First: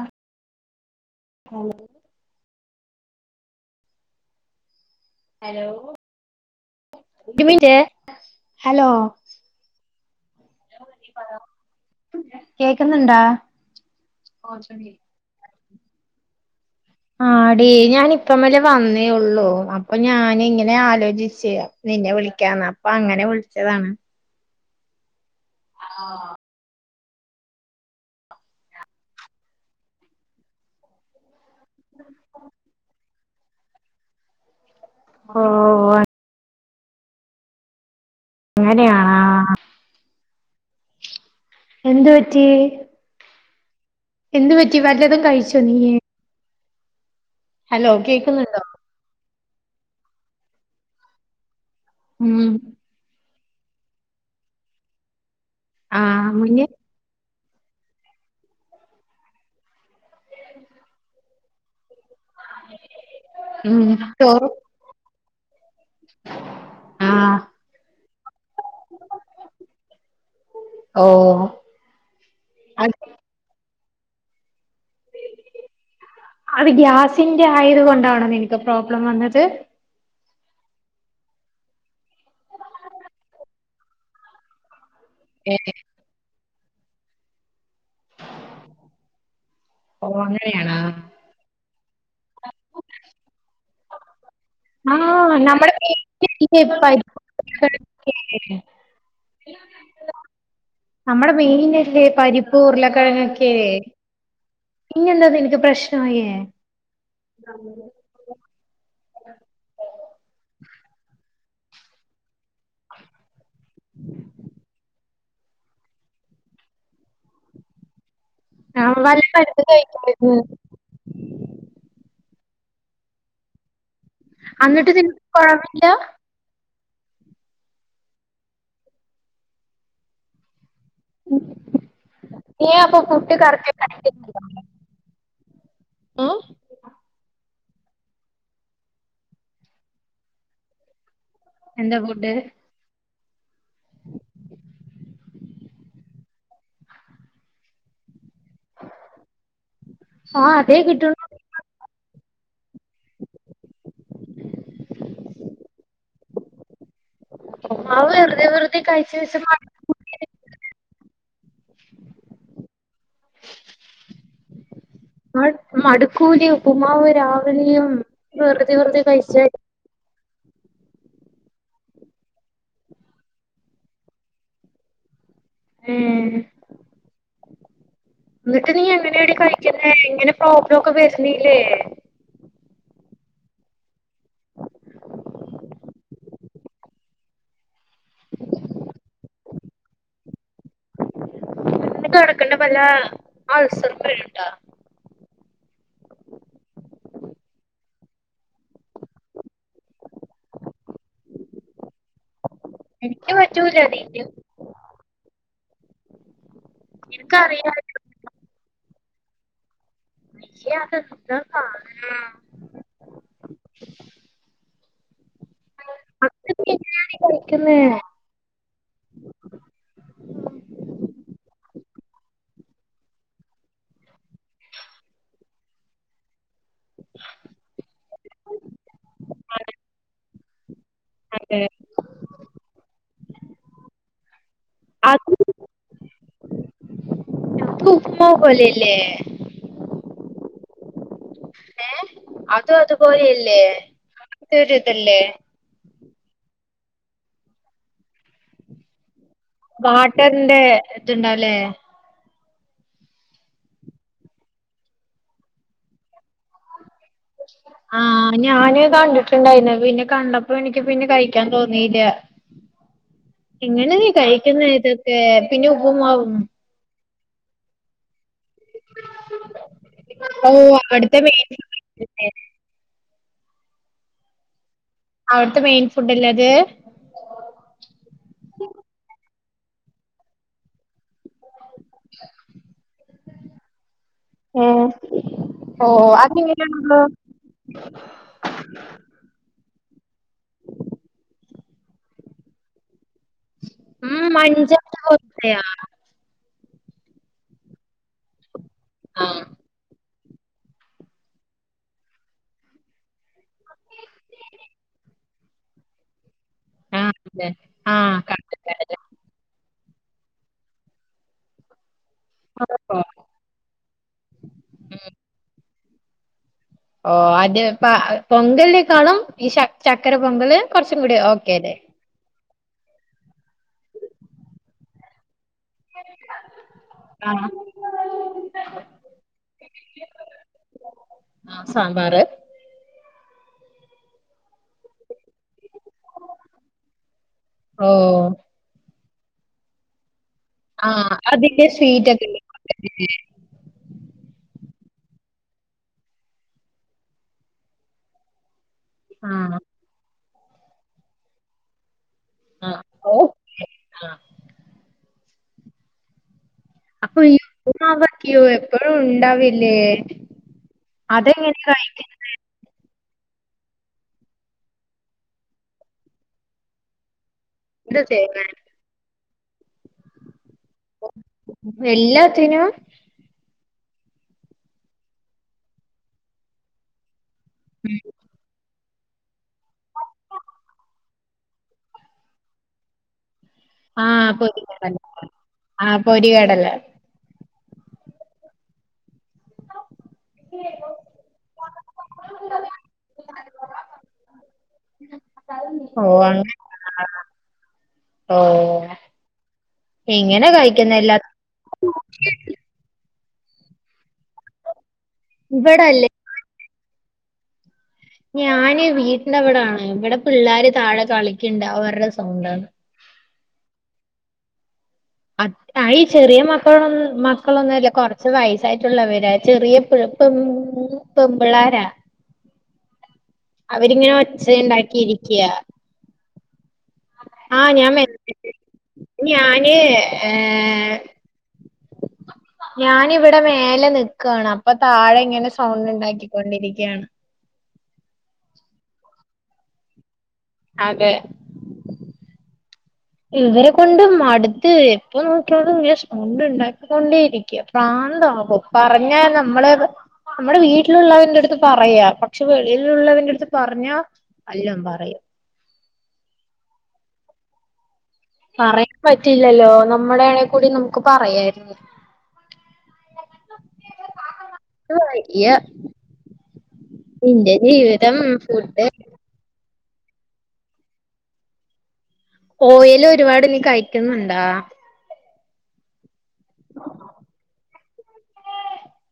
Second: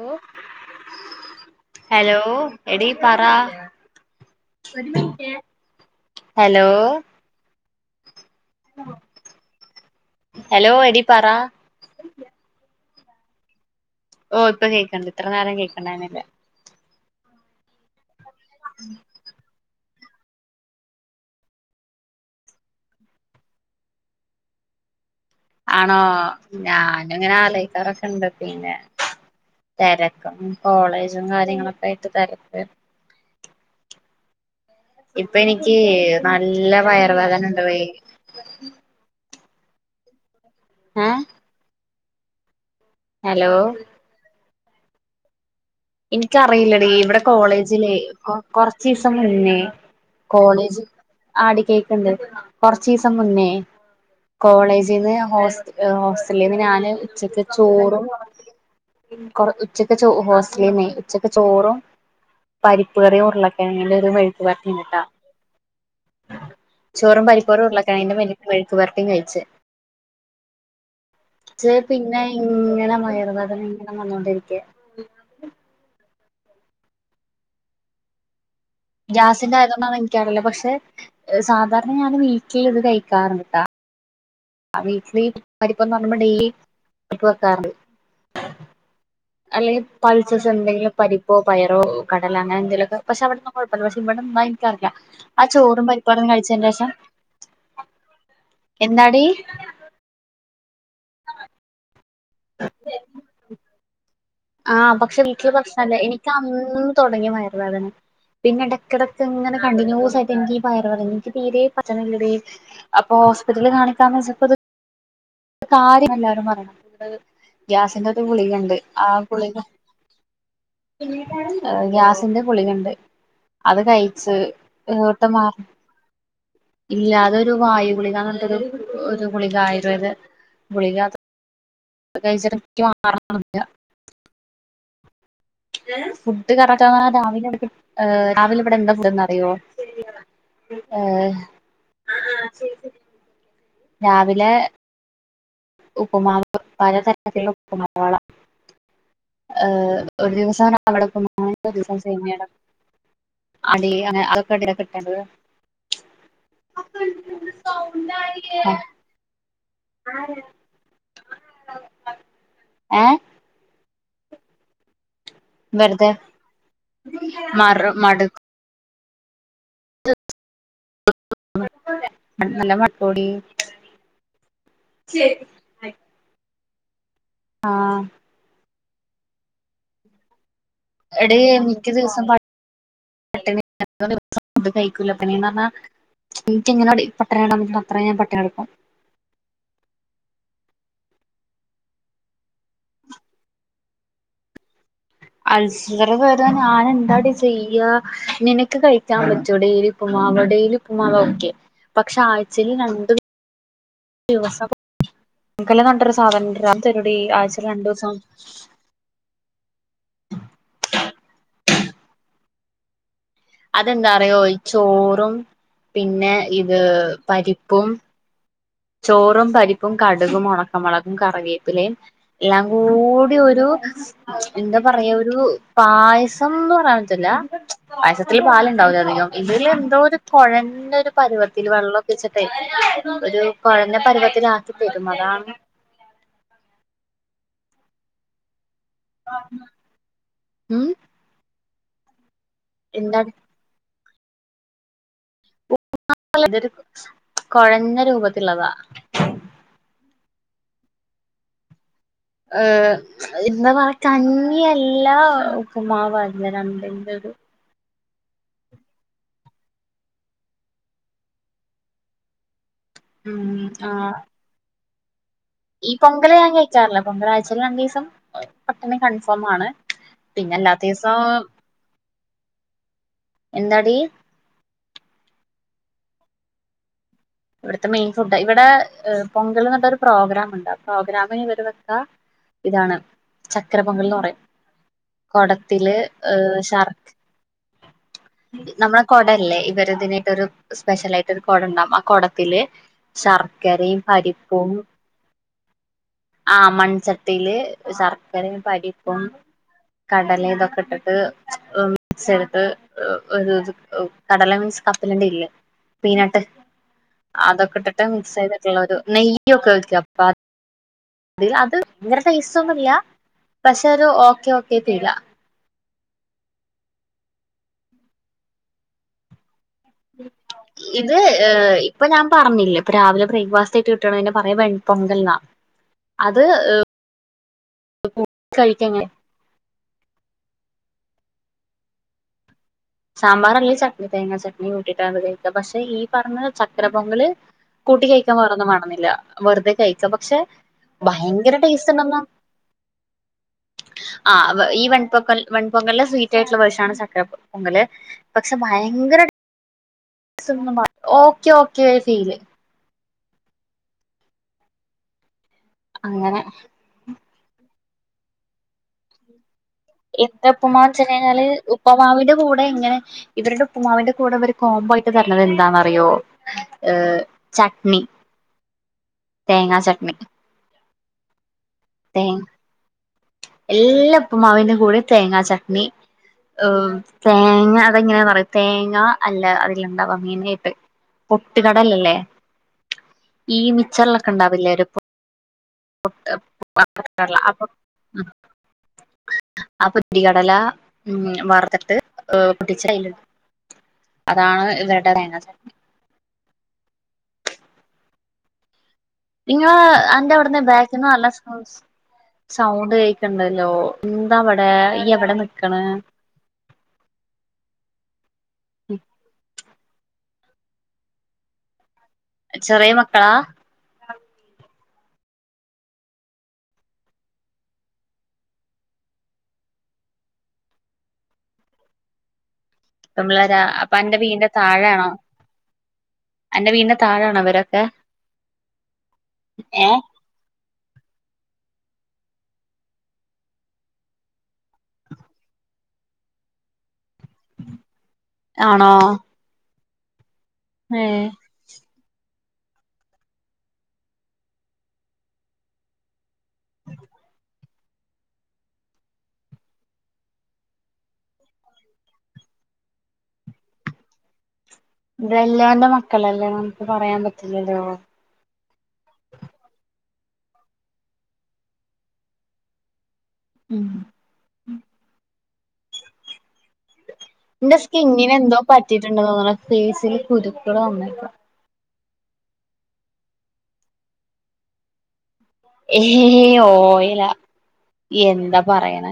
ഓ hello എടീ പറ ഒരു മിൻറ്റേ ഹലോ ഹലോ ഒരു മിനിറ്റ് ഹലോ, ഹലോ, എടി പറാ ക്ക്‌ന്ന്ണ്ടാ ഓ ഇപ്പം കേക്ക്‌ണ്ട് ഇത്ര നേരം കേ ണ്ടായ്ര്ന്നില്ല ആടി ഞാന് പ്പമ്മല് വന്നേ ഉള്ളു പ്പം ഞാനിങ്ങനെ ആലോചിച്ച് നിന്നെ വിളിക്കാന്ന് അപ്പം അങ്ങനെ വിളിച്ചതാണ് ആണോ ഞാൻ ഞാൻ ഇങ്ങനെ ആലോചിക്കാറൊക്കെണ്ട് പിന്നെ തെരക്കും കോളേജും കാര്യ ങ്ങളൊക്കെ ആയിട്ട് തെരക്ക് ഇപ്പം ഓ എനിക്ക് നല്ല ല്ല വയറുവേദന ഇണ്ട് അങ്ങനെയാണോ ആ ഏ എന്തു പറ്റി ഹലോ എന്തു പറ്റി വല്ലതും കഴിച്ച് [unintelligible] റിയില്ല ടീ ഇവിടെ കോളേജിലെ കൊറച്ചിസം മുന്നേ കോളേജ് ആടി കേക്ക് ണ്ട് കൊറച്ചിസം മുന്നേ കോളേജിന്ന് ഹോസ് ഏ ആഹ് ഹോസ്റ്റലിന്ന് മുന്നേ ഞാന് ഉച്ചക്ക് ചോറും കൊറ ഉച്ചക്ക് ചോ ഹോ [unintelligible] ഉച്ചക്ക് ചോറും പരിപ്പ് കറിയും ഉം ഉരുളക്കെഴങ്ങിന്റെ ഒരു മെഴുക്ക് ചോറ് പെരട്ടിയും ണ്ട് ട്ടോ ചോറും ആഹ് പരിപ്പ് [unintelligible] മെഴുക്കുപെരട്ടി കയിച്ച് ഓ ഞ്ച് അത് ഇങ്ങനെ [unintelligible] [unintelligible] അത് ഗ്യാസിന്റെ ആയത് കൊണ്ടാണെന്ന് എനി ഗ്യാസിന്റെ ആയതോണ്ട ഇന് ൻ കറിയൂല പക്ഷെ സാദാരണ ഞാൻ വീട്ടി [unintelligible] ഏഹ് [unintelligible] [unintelligible] ഓ അല്ലെങ്കിൽ അങ്ങനെയാണോ [unintelligible] പരിപ്പോ പയറോ കടയിൽ എന്തെകിലും ഒക്കെ സ്പെഷ്യൽ ഇപ്പൊ പക്ഷെ ഇവിടെ ഒന്നും കുഴപ്പമില്ല ഇവിടയ് - [unintelligible] ആഹ് ആ നമ്മടെ ചോറും പരിപ്പുവടയും കഴിച്ച മെയിനല്ലേ ശേഷം പരിപ്പ് ഉരുളക്കിഴങ്ങൊക്കെ എന്താടി നമ്മുടെ മീനിൻറ് എന്തിയ് പരിപ്പും ഉരിളക്കിഴങ്ങൊക്കെ ആഹ പക്ഷെ വീട്ടില് പ്രശ്നല്ലേ എനിക്ക് അന്ന് തുടങ്ങി വയറ വേദന പിന്നെ ഇടൊക്കെങ്ങനെ കണ്ടിന്യൂസ് ആയി്നിക്ക് ഈ വയർ പറഞ്ഞി- തീരെ പറ്റണില്ലടീ അപ്പൊ ഹോസ്പിറ്റലില് കാണിക്കാ വെച്ചപ്പോ കാര്യം എല്ലാരും അറയണം ഗ്യാസിന്റെ- ഗുളികുണ്ട് ആഹ് ആ വല്ല ഗുളിക മരുന്നും കഴിക്കായിരുന്നു ഗ്യാസിന്റെ പുളികണ്ട് അത് ക- എന്നന്നിട്ട് നിനക്ക് കുറവില്ല ഇല്ലാതെ ഒരു വായു ഗുളികന്ന് പറട്ടത് ഒരു ഗുളിക ആയുർവേദ- ഗുളികത- അപ്പൊ ഫുഡ് കറക്റ്റ് ഫുഡ് കറക്റ്റ് രാവില - ഏ രാവിലെ ഇവിടെ എന്താ ഫുണ്ട്ന്ന് അറിയോ ഏ എന്താ ഫുഡ്? രാവിലെ ഉപ്പ്മാവ് പലതരത്തിലുള്ള ഉപ്പുമാവുകള ഏ- ആഹ് അതേ കിട്ടുള്ളൂ [unintelligible] [unintelligible] അവര് വെറുതെ വെറുതേ കഴിചേച്ച് മാ ഏ വെറുതെ മടുക്കൂലേ ഉപ്പുമാവ് രാവിലെയും മറു മടു വെറുതേ വെറുതേ [unintelligible] [unintelligible] [unintelligible] ആ എന്നിട്ട് നീ എങ്ങനെയാടി കഴിക്കുന്നേ? എങ്ങ പ്രോബ്ലമൊക്കെ എടി വരുന്നില്ലേ? [inaudible] ദിവസവും ഫുഡ്കഴിക്കുല പിന്നെന്ന് പറഞ്ഞാ [unintelligible] ത്ര ഞാൻ പട്ടിണി കിടക്കും. [unintelligible] ക്ക്നപല്ല അൾസർ [unintelligible] അൾസറ് വരാൻ ഞാനെന്താടി ചെയ്യാ നിനക്ക് കഴിക്കാൻ വെച്ചൂടെ ഈ ഒരു ഉപ്പുമാവ് ഡെയിലി ഉപ്പുമാവ് ഓകെ പക്ഷേ ആഴ് എനിക്കു പറ്റൂല [unintelligible] [unintelligible] സാധനണ്ട് ഗ്രാം തരുടീ ആഴ്ചെ രണ്ടൂസം ആ അതെന്താറിയോ ഈ ചോർ പിന്നെ ഇത് എങ്ങനെയാണ് കളിക്കുന്നേ പരിപ്പും ചോറും, പരിപ്പും, കടുകും, ഉണക്ക മുളകും, കറിവേപ്പിലയും എല്ലാം കൂടി ഒരു എന്താ പറയാ ഒരു പായസംന്ന്പ കാണത്തില്ല. പായസത്തില് പാലുണ്ടാവില്ലേ അധികം. ഇതിലെന്തോ ഒരു കൊഴണ്ട് അത് പരുവത്തില് വെള്ളൊക്കെ ഒഴിച്ചിട്ടേ [unintelligible] കൊഴഞ്ഞ പരുവത്തിലാ [unintelligible] അത് അതാണ് ഞങ്ങക്ക് ഉപ്പുമാവ് പോലെ [unintelligible] മ്മ് അത് അത് പോലെയല്ലേ? തരുതല്ലേ [unintelligible] തൊരു കൊഴഞ്ഞ രൂപത്ത്ള്ളതാ വാട്ടർന്റെ ത്ണ്ടാവൂല്ലേ ഇന്ന് വ കഞ്ഞിയല്ല ഉപ്പുമാവ് ആയിരുന്നു രണ്ടിനും. [unintelligible] ആ ഞാന് കണ്ടിട്ടുണ്ടായിരുന്നു പിന്നെ കണ്ടപ്പോ എനിക്ക് പിന്നെ കഴിക്കാൻ തോന്നീല. ഉം എങ്ങനെ ആ കഴിക്കുന്നേ ഇത് ഏ ഈ [unintelligible] പൊങ്കളാഴ്ചയിൽ രണ്ട് ദിവസം പട്ടിണി കൺഫേം ആണ് ഓ പിന്നെ അല്ലാത്ത അവിടുത്തെ ദിവസം മെയിൻ എന്താടി? അവിടുത്തെ മെയിൻ ഫുഡ് അല്ലേ അത്? ഇവിടുത്തെ മെയിൻ ഫുഡ ഇവിടെ എ പൊങ്കൽന്ന് പറഞ്ഞിട്ടൊരു പ്രോഗ്രാം ഉണ്ട് ആ പ്രോഗ്രാമിന് വരുന്നത് ആ ഇതാണ് ചക്കര പൊങ്കൽന്ന് പറയും ഓ കൊടത്തില് അതെങ്ങനെയാണല്ലോ ശർക്ക് നമ്മടെ കൊടല്ലേ? [unintelligible] സ്പെഷ്യൽ ആയിട്ട് ഒരു കൊടം ഉണ്ടാവും ആ കൊട ത്തില് ശർക്കരയും ഉം പരിപ്പും മഞ്ചാറ് പോലത്തെയാ ആഹ് മൺചട്ടിയില് ശർക്കര പരിപ്പും. ആഹ് കടല ഇതൊക്കെ ഇട്ടിട്ട് മിക്സ് ചെയ്തിട്ട് കടല മീൻസ് കപ്പലണ്ടിയില്ലേ പീനട്ട്. ആഹ് അതെ അതൊക്കെ ഇട്ടിട്ട് ആഹ് മിക്സ് ചെയ്തിട്ടുള്ളൊരു കണ്ടിട്ടുണ്ട് നെയ്യ് ഒക്കെ ഒഴിക്കും. കാ തില് അത്‌ ഭയങ്കര ടേസ്റ്റ് ഒന്നുല്ല ഓ പക്ഷേ ഒരു ഓകെ ഓകെ ഫീലാ. ഓ അത് ഇപ്പ പൊങ്കലിലേക്ക് ആണോ ഈ ശ ശർക്കര പൊങ്കൽ കുറച്ച് കൂടി ഇത് ഓക്കേലേ ഇപ്പൊ ഞാൻ പറഞ്ഞില്ലേ രാവിലെ ബ്രേക്ക്ഫാസ്റ്റ് ആയിട്ട് കിട്ടാണേന പറയ വെൺ പൊങ്കൽന്നാ അത് ആ കഴിക്കവേ ആഹ് സാമ്പാറ് സാമ്പാർ അല്ലെങ്കി ചട്ണി തേങ്ങ ചട്ണി കൂട്ടീട്ടാ കഴിക്കാ പക്ഷേ ഈ പറഞ്ഞ ചക്കര പൊങ്കല് ഓ കൂട്ടി കഴിക്കാൻ വേറൊന്നും വാണന്നില്ല വെറുതെ കഴിക്ക പക്ഷേ ആഹ് ഭയങ്കര അതിന്റെ ടേസ്റ്റ് എന്ന് സ്വീറ്റ് പറഞ്ഞ ഒക്കെ ഇല്ലേ? ആ ഈ വൺപ്പൊക്കൽ വൺപൊങ്കൽന്റെ സ്വീറ്റ് ആയിട്ടുള്ള വേർഷൻ ആണ് ചക്കരപ്പ് പൊങ്കല് പക്ഷേ ഭയങ്കര ടേ ആഹ് ഓക്കേ ഓക്കേ തീയില് ഓ ആ അങ്ങനെ ഹയ്യോ ഈ എപ്പോഴും ഉണ്ടാവോയ്ക്കും എന്ത്‌ പ്പുമാ വെച്ച് കഴിഞ്ഞാൽ കഴിക്കുന്നത് ഉപ്പുമാവിന്റെ കൂടെ ഇങ്ങനെ ഇവരുടെ ഉപ്പുമാവിന്റെ കൂടെ ഇവര് കോമ്പോ ആയിട്ട് തരുന്നത് എന്താന്നറിയോ ഏ എന്ത് ചട്ട്നി തേങ്ങ തേങ്ങ ചട്ട്നി എല്ലാത്തിനും എല്ലാ ഉപ്പുമാവിന്റെ കൂടയും തേങ്ങ ചട്ട്നി തേങ്ങ അതെങ്ങനെന്നറിയോ തേങ്ങ ങ്ങ അല്ല അതിൽ എന്താ [unintelligible] പൊട്ടുകടല ഇല്ലേ ആ പൊരി കടല ആ പൊരികടല [unintelligible] ആ ആ പൊട്ടി കടല ഉം വറുത്തിട്ട് പൊടിച്ചതിലിട്ട് അതാണ് ഇവരുടെ തേങ്ങ ചട്ട്നി ഓ അങ്ങനെ ഓ ഇങ്ങളെ അന്റെ എങ്ങനെ അവിടന്ന് കഴിക്കുന്ന ബാക്കിൽന്ന് എല്ലാ നല്ല സൗണ്ട് കേൾക്കുന്നു ണ്ടല്ലോ എന്താ ഇവടെ ഇവടെ നിക്കണത് ഇവിടല്ലേ ഞാൻ വീട്ടിന്റെ ഇവിടെയാണ് ഇവടെ പിള്ളാര്‌ താഴെ കളിക്കിണ്ട് അവരുടെ സൗ- ചെറിയ മക്കളാ ആ ചെറിയ മക്ക മക്കൾ ഒന്നും അല്ല കുറച്ച് വയസ്സായിട്ടുള്ളവരാ ചെറിയ പി പെമ് പെമ്പിള്ളാരാ പെമ്പിള്ളാരാ അപ്പൊ അവരിങ്ങനെ അന്റെ ഒച്ച വീടിന്റെ താഴെ ആണോ ഉണ്ടാക്കിയിരിക്കയാ അന്റെ വീടിന്റെ താഴെയാണോ ആ ഇവരൊക്കെ ഞാൻ വരുന്നുണ്ട് ഞാൻ ഏ ഞാനിവിടെ മേലെ നിക്കാണ് അപ്പൊ താഴെ ഇങ്ങനെ സൗണ്ട് ഉണ്ടാക്കിക്കൊണ്ടിരിക്കയാണ് ആണോ ഏ അതെ ഇവരെ കൊണ്ട് മടുത്ത് എപ്പ നോക്കിയാലും ഇങ്ങ സൗണ്ട് ഉണ്ടാക്കിക്കൊണ്ടേ ഇരിക്കയ പ്രാന്താകും പറഞ്ഞ നമ്മള് നമ്മുടെ വീട്ടിലുള്ളവന്റെ അടുത്ത് പറയാ പക്ഷെ വെളയിലുള്ളവന്റെ അടുത്ത് പറഞ്ഞാ എല്ലാം പറയും ഇതെല്ലാണ്ട് മക്ക മക്കളല്ലേ നമുക്ക് പറയാൻ പറ്റില്ലല്ലോ പറയാൻ പറ്റില്ലല്ലോ നമ്മുടെ ആണെ കൂടി നമുക്ക് പറയാരുന്നു ഉം യ്യ ഇന്റെ ജീവിതം ഫുഡ് ഫെസില് കുരുക്കള് വന്നക്ക ഓയിലോരുപാട്നി കഴിക്കുന്നുണ്ടാ എ ഏ ഏഹ് ഓല്ല എന്താ പറയണ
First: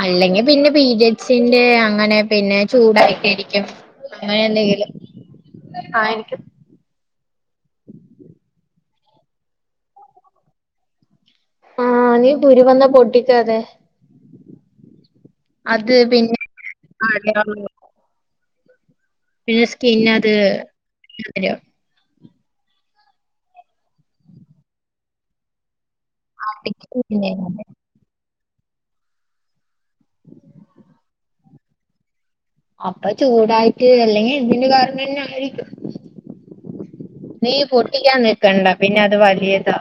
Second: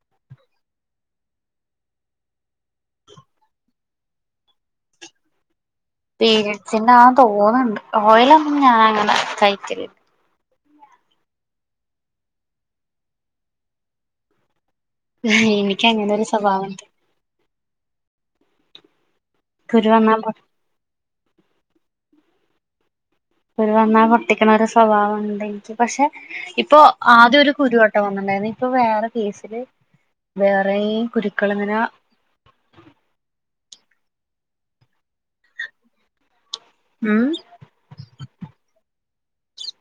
അല്ലെങ്കിൽ പിന്നെ പീരിയഡ്സിന്റെ അങ്ങനെ പിന്നെ ചൂടായിട്ടരിക്കും അങ്ങനെ എന്തെങ്കിലും ആ എനിക്ക് പീരിഡ്സ് ന്നാ തോന്നുന്നുണ്ട് ഓയലൊന്നും ഞാൻങ്ങെ കഴിക്കല ആ നീ കുരു വന്ന പൊട്ടിക്ക അതെ ഉ എനിക്ക അങ്ങനെ ഒരു പിന്നെ സ്വഭാവണ്ട് പിിനെസ്കി കുരു ഇന്ന വന്നാ അത് അ [unintelligible] കുരു വന്നാൽ പൊട്ടിക്കണ ഒരു സ്വഭാവംുണ്ട് എനിക്ക് പക്ഷെ ഇപ്പൊ ആദ്യം ഒരു കുരുവട്ട വന്നിണ്ടായിരുന്നു ഇപ്പൊ വേറെ കേസില് വേറെ കുരുക്കൾിങ്ങനെ അപ്പൊ ചൂടായിട് അല്ലേലെങ്കിൽ ഇതിന്റെ കാരണം തന്നെ ആരിക്കും ഉം നീ പൊട്ടിക്കാൻ നിക്കണ്ട പിന്നെ വല്യതാ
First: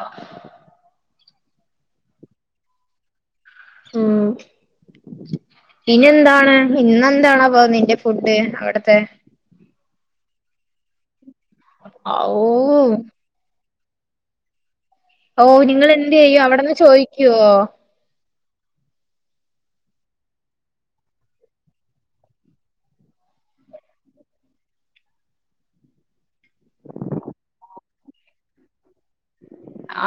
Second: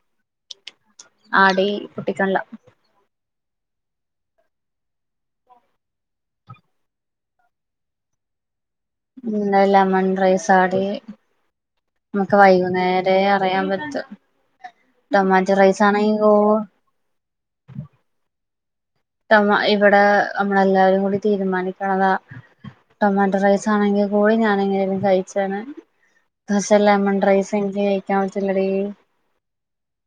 ആടി പൊട്ടികാണില്ല ഉ പിനി എന്താണ് ഇന്നെന്തണോ പോകുന്നത് നിന്റെ ഫുഡ് അവിടെ ഉം എല്ല അമൺ റൈസാടി നമക്ക് ഔ വൈകുന്നേരേ അറിയൻ പറ്റ [unintelligible] ഓ നിങ്ങളെന്തെയ്യും അവടന്ന് ചോയ്കോ നമ്മ ഇവിടെ നമ്മളെല്ലാരുംകൂടി തീരുമാനിക്കണതാ ടൊമാറ്റോ റൈസാണെങ്കി കോഴി ഞാനെങ്ങനെലും കഴിചേനെ പക്ഷെ ലെമൺ റൈസ് ഇൻക് കഴിക്കാൻ പറ്റുല്ലെടി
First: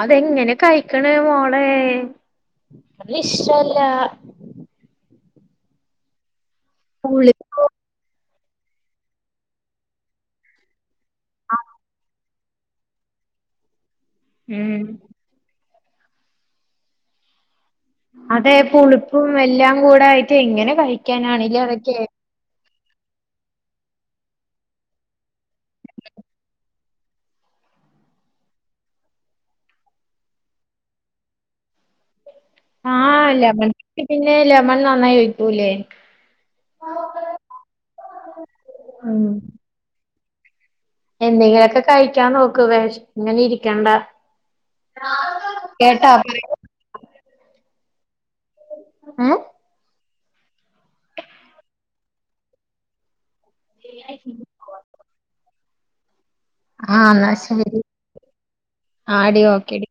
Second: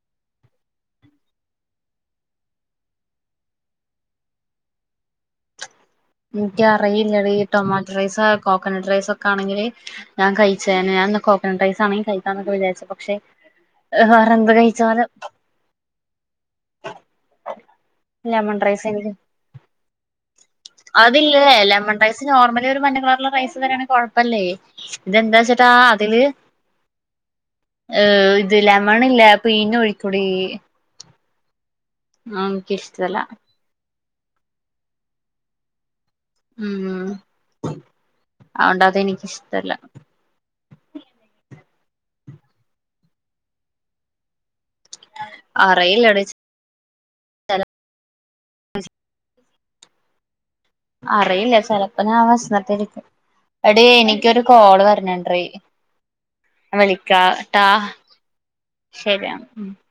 അതെങ്ങനെ കഴിക്ണ് മോളെ അതിഷ്ടല്ല ഇൻക്കറിയില്ലെടി പുളിപ്പ് ടൊമാറ്റോ റൈസാ കോകനെട്ട് റൈസൊക്കാണെങ്കില് ഞാൻ കഴിചേനെ കോകനെറ്റ് റൈസാണെങ്കി കഴി ക്കാനൊക്കെ വിചാരിച് പക്ഷെ വേറെന്ത് ഉം കഴിച്ചാലും [inaudible] അതേ ലെമൺ റൈസ് എനിക്ക് പുളിപ്പും എല്ലാം കൂടായ്ട്ടെ അതില്ലേ ലെമൺറൈസ് നോർമൽ ൽ മഞ്ഞ കളർല്ള്ള റൈസ് തെന്നേണെങ്കി കൊഴപ്പല്ലൈ ഇതെന്താച്ച്ട്ടാ അതില് ഏ ലെമണില്ലേ പീഞ്ഞൊഴിക്കൊടീ അതൊന്നും ഇക്കിഷ്ടല്ല ക്ക് പിന്നെ ലെമൺ നന്നായി ഒയ്ക്കൂല്ലേ ഉം ഉം അഓണ്ടതെനിക്കിഷ്ട്ടല്ല എന്തെങ്കിലൊക്കെ കഴിക്കാൻ നോക്ക് വെഷ്ന്ങ്ങനിരിക്കണ്ട അറിയില്ലെടി ചെല ഉം അറിയില്ല ചെലപ്പ ഞാൻ വെഷ്നിട്ടിരിക്കും എടീ എനിക്കൊരു കാൾ വര്ന്ന്ഡ്രി ആഹ് എന്നാ വിളിക്കാട്ട ശരി ആടി ശെരിയെമ് ഉം ഓക്കെടി.